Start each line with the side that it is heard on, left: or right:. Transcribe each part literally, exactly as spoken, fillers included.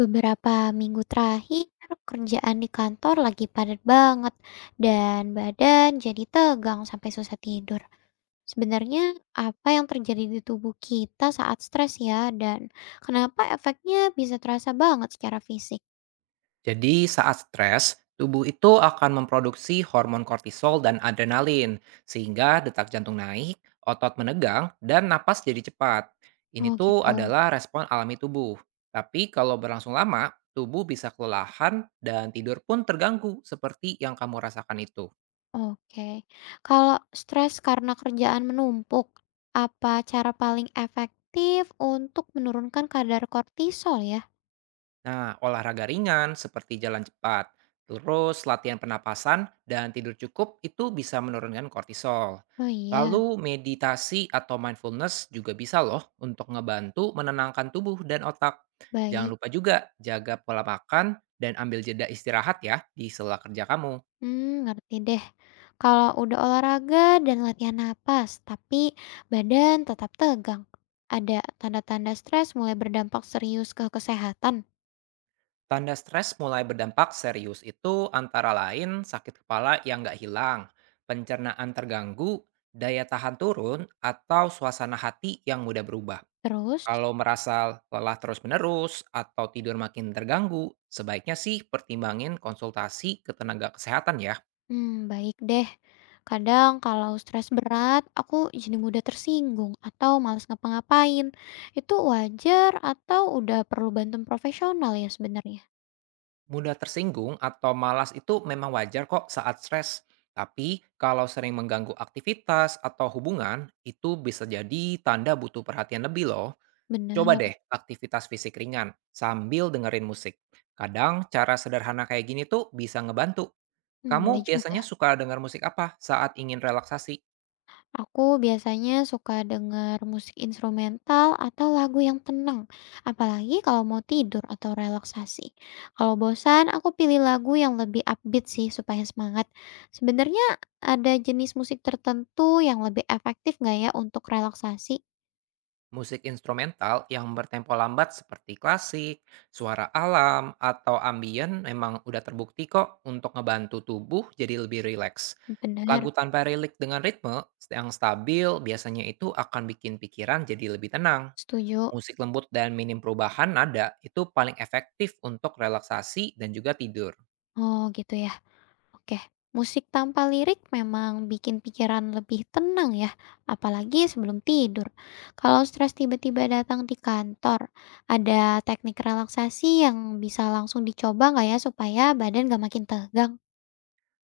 left: Beberapa minggu terakhir, kerjaan di kantor lagi padat banget dan badan jadi tegang sampai susah tidur. Sebenarnya apa yang terjadi di tubuh kita saat stres ya dan kenapa efeknya bisa terasa banget secara fisik?
right: Jadi saat stres, tubuh itu akan memproduksi hormon kortisol dan adrenalin, sehingga detak jantung naik, otot menegang, dan napas jadi cepat. Ini
left: Oh
right: tuh
left: gitu.
right: adalah respon alami tubuh. Tapi kalau berlangsung lama, tubuh bisa kelelahan dan tidur pun terganggu seperti yang kamu rasakan itu.
left: Oke. Kalau stres karena kerjaan menumpuk, apa cara paling efektif untuk menurunkan kadar kortisol ya?
right: Nah, olahraga ringan seperti jalan cepat, terus latihan pernapasan dan tidur cukup itu bisa menurunkan kortisol.
left: Oh iya,
right: Lalu meditasi atau mindfulness juga bisa loh untuk ngebantu menenangkan tubuh dan otak. Jangan
left: baik.
right: lupa juga jaga pola makan dan ambil jeda istirahat ya di sela kerja kamu.
left: Hmm, ngerti deh. Kalau udah olahraga dan latihan napas, tapi badan tetap tegang, ada tanda-tanda stres mulai berdampak serius ke kesehatan?
right: Tanda stres mulai berdampak serius itu antara lain sakit kepala yang nggak hilang, pencernaan terganggu, daya tahan turun, atau suasana hati yang mudah berubah.
left: Terus?
right: Kalau merasa lelah terus-menerus atau tidur makin terganggu, sebaiknya sih pertimbangin konsultasi ke tenaga kesehatan ya.
left: Hmm, baik deh. Kadang kalau stres berat, aku jadi mudah tersinggung atau malas ngapa-ngapain. Itu wajar atau udah perlu bantuan profesional ya sebenarnya?
right: Mudah tersinggung atau malas itu memang wajar kok saat stres. Tapi kalau sering mengganggu aktivitas atau hubungan, itu bisa jadi tanda butuh perhatian lebih loh. Coba
left: Benar.
right: deh aktivitas fisik ringan sambil dengerin musik. Kadang cara sederhana kayak gini tuh bisa ngebantu.
left: Hmm, boleh
right: Kamu
left: juga.
right: biasanya suka dengar musik apa saat ingin relaksasi?
left: Aku biasanya suka dengar musik instrumental atau lagu yang tenang, apalagi kalau mau tidur atau relaksasi. Kalau bosan, aku pilih lagu yang lebih upbeat sih supaya semangat. Sebenarnya ada jenis musik tertentu yang lebih efektif nggak ya untuk relaksasi?
right: Musik instrumental yang bertempo lambat seperti klasik, suara alam, atau ambien memang udah terbukti kok untuk ngebantu tubuh jadi lebih rileks.
left: Bener,
right: Lagu tanpa lirik dengan ritme yang stabil biasanya itu akan bikin pikiran jadi lebih tenang.
left: setuju.
right: Musik lembut dan minim perubahan nada itu paling efektif untuk relaksasi dan juga tidur.
left: Oh gitu ya. Oke, musik tanpa lirik memang bikin pikiran lebih tenang ya, apalagi sebelum tidur. Kalau stres tiba-tiba datang di kantor, ada teknik relaksasi yang bisa langsung dicoba nggak ya supaya badan nggak makin tegang?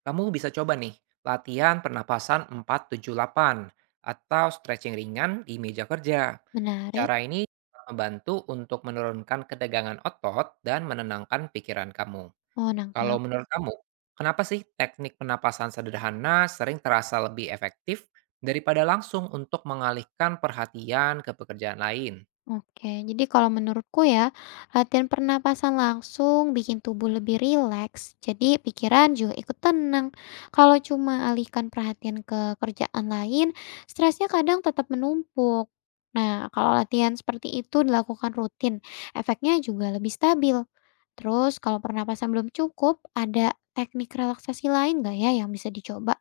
right: Kamu bisa coba nih, latihan pernapasan empat tujuh delapan atau stretching ringan di meja kerja.
left: Menarik,
right: Cara ini dapat membantu untuk menurunkan ketegangan otot dan menenangkan pikiran kamu.
left: mau
right: Kalau
left: nangkap.
right: menurut kamu, kenapa sih teknik penapasan sederhana sering terasa lebih efektif daripada langsung untuk mengalihkan perhatian ke pekerjaan lain?
left: Oke, jadi kalau menurutku ya, latihan pernapasan langsung bikin tubuh lebih rileks, jadi pikiran juga ikut tenang. Kalau cuma alihkan perhatian ke kerjaan lain, stresnya kadang tetap menumpuk. Nah, kalau latihan seperti itu dilakukan rutin, efeknya juga lebih stabil. Terus, kalau pernapasan belum cukup, ada teknik relaksasi lain nggak ya yang bisa dicoba?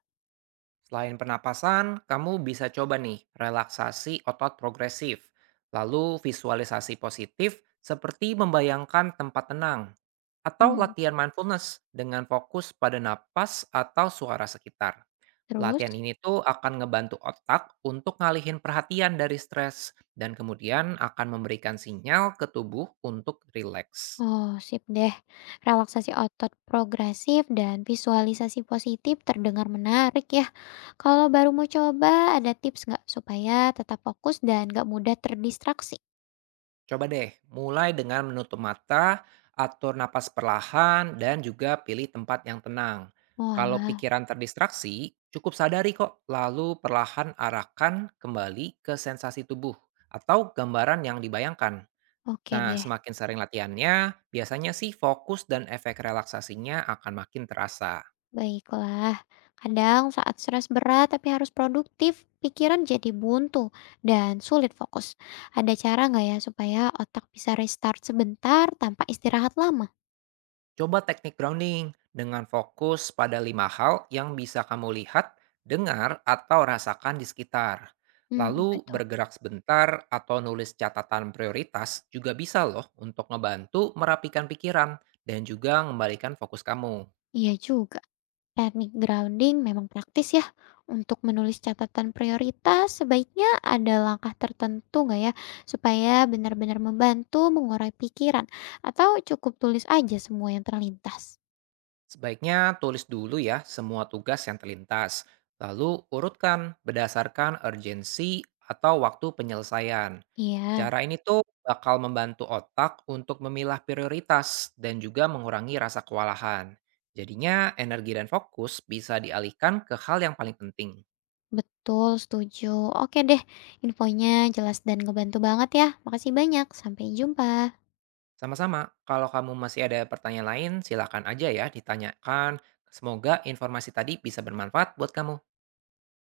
right: Selain pernapasan, kamu bisa coba nih relaksasi otot progresif, lalu visualisasi positif seperti membayangkan tempat tenang, atau
left: Hmm.
right: latihan mindfulness dengan fokus pada napas atau suara sekitar.
left: Terus?
right: Latihan ini tuh akan ngebantu otak untuk ngalihin perhatian dari stres dan kemudian akan memberikan sinyal ke tubuh untuk rileks.
left: Oh, sip deh. Relaksasi otot progresif dan visualisasi positif terdengar menarik ya. Kalau baru mau coba, ada tips nggak supaya tetap fokus dan nggak mudah terdistraksi?
right: Coba deh, mulai dengan menutup mata, atur napas perlahan, dan juga pilih tempat yang tenang. Kalau
left: Wah,
right: pikiran terdistraksi, cukup sadari kok, lalu perlahan arahkan kembali ke sensasi tubuh atau gambaran yang dibayangkan.
left: oke
right: Nah,
left: deh.
right: semakin sering latihannya, biasanya sih fokus dan efek relaksasinya akan makin terasa.
left: Baiklah. Kadang saat stres berat tapi harus produktif, pikiran jadi buntu dan sulit fokus. Ada cara nggak ya supaya otak bisa restart sebentar tanpa istirahat lama?
right: Coba teknik grounding dengan fokus pada lima hal yang bisa kamu lihat, dengar, atau rasakan di sekitar.
left: Hmm, apa
right: Lalu
left: tuh?
right: bergerak sebentar atau nulis catatan prioritas juga bisa loh untuk ngebantu merapikan pikiran dan juga mengembalikan fokus kamu.
left: Iya juga. Teknik grounding memang praktis ya. Untuk menulis catatan prioritas, sebaiknya ada langkah tertentu nggak ya? Supaya benar-benar membantu mengurai pikiran. Atau cukup tulis aja semua yang terlintas.
right: Sebaiknya tulis dulu ya semua tugas yang terlintas, lalu urutkan berdasarkan urgensi atau waktu penyelesaian.
left: Iya,
right: Cara ini tuh bakal membantu otak untuk memilah prioritas dan juga mengurangi rasa kewalahan. Jadinya energi dan fokus bisa dialihkan ke hal yang paling penting.
left: betul, setuju. Oke deh, infonya jelas dan ngebantu banget ya. Makasih banyak, sampai jumpa.
right: Sama-sama, kalau kamu masih ada pertanyaan lain, silakan aja ya ditanyakan. Semoga informasi tadi bisa bermanfaat buat kamu.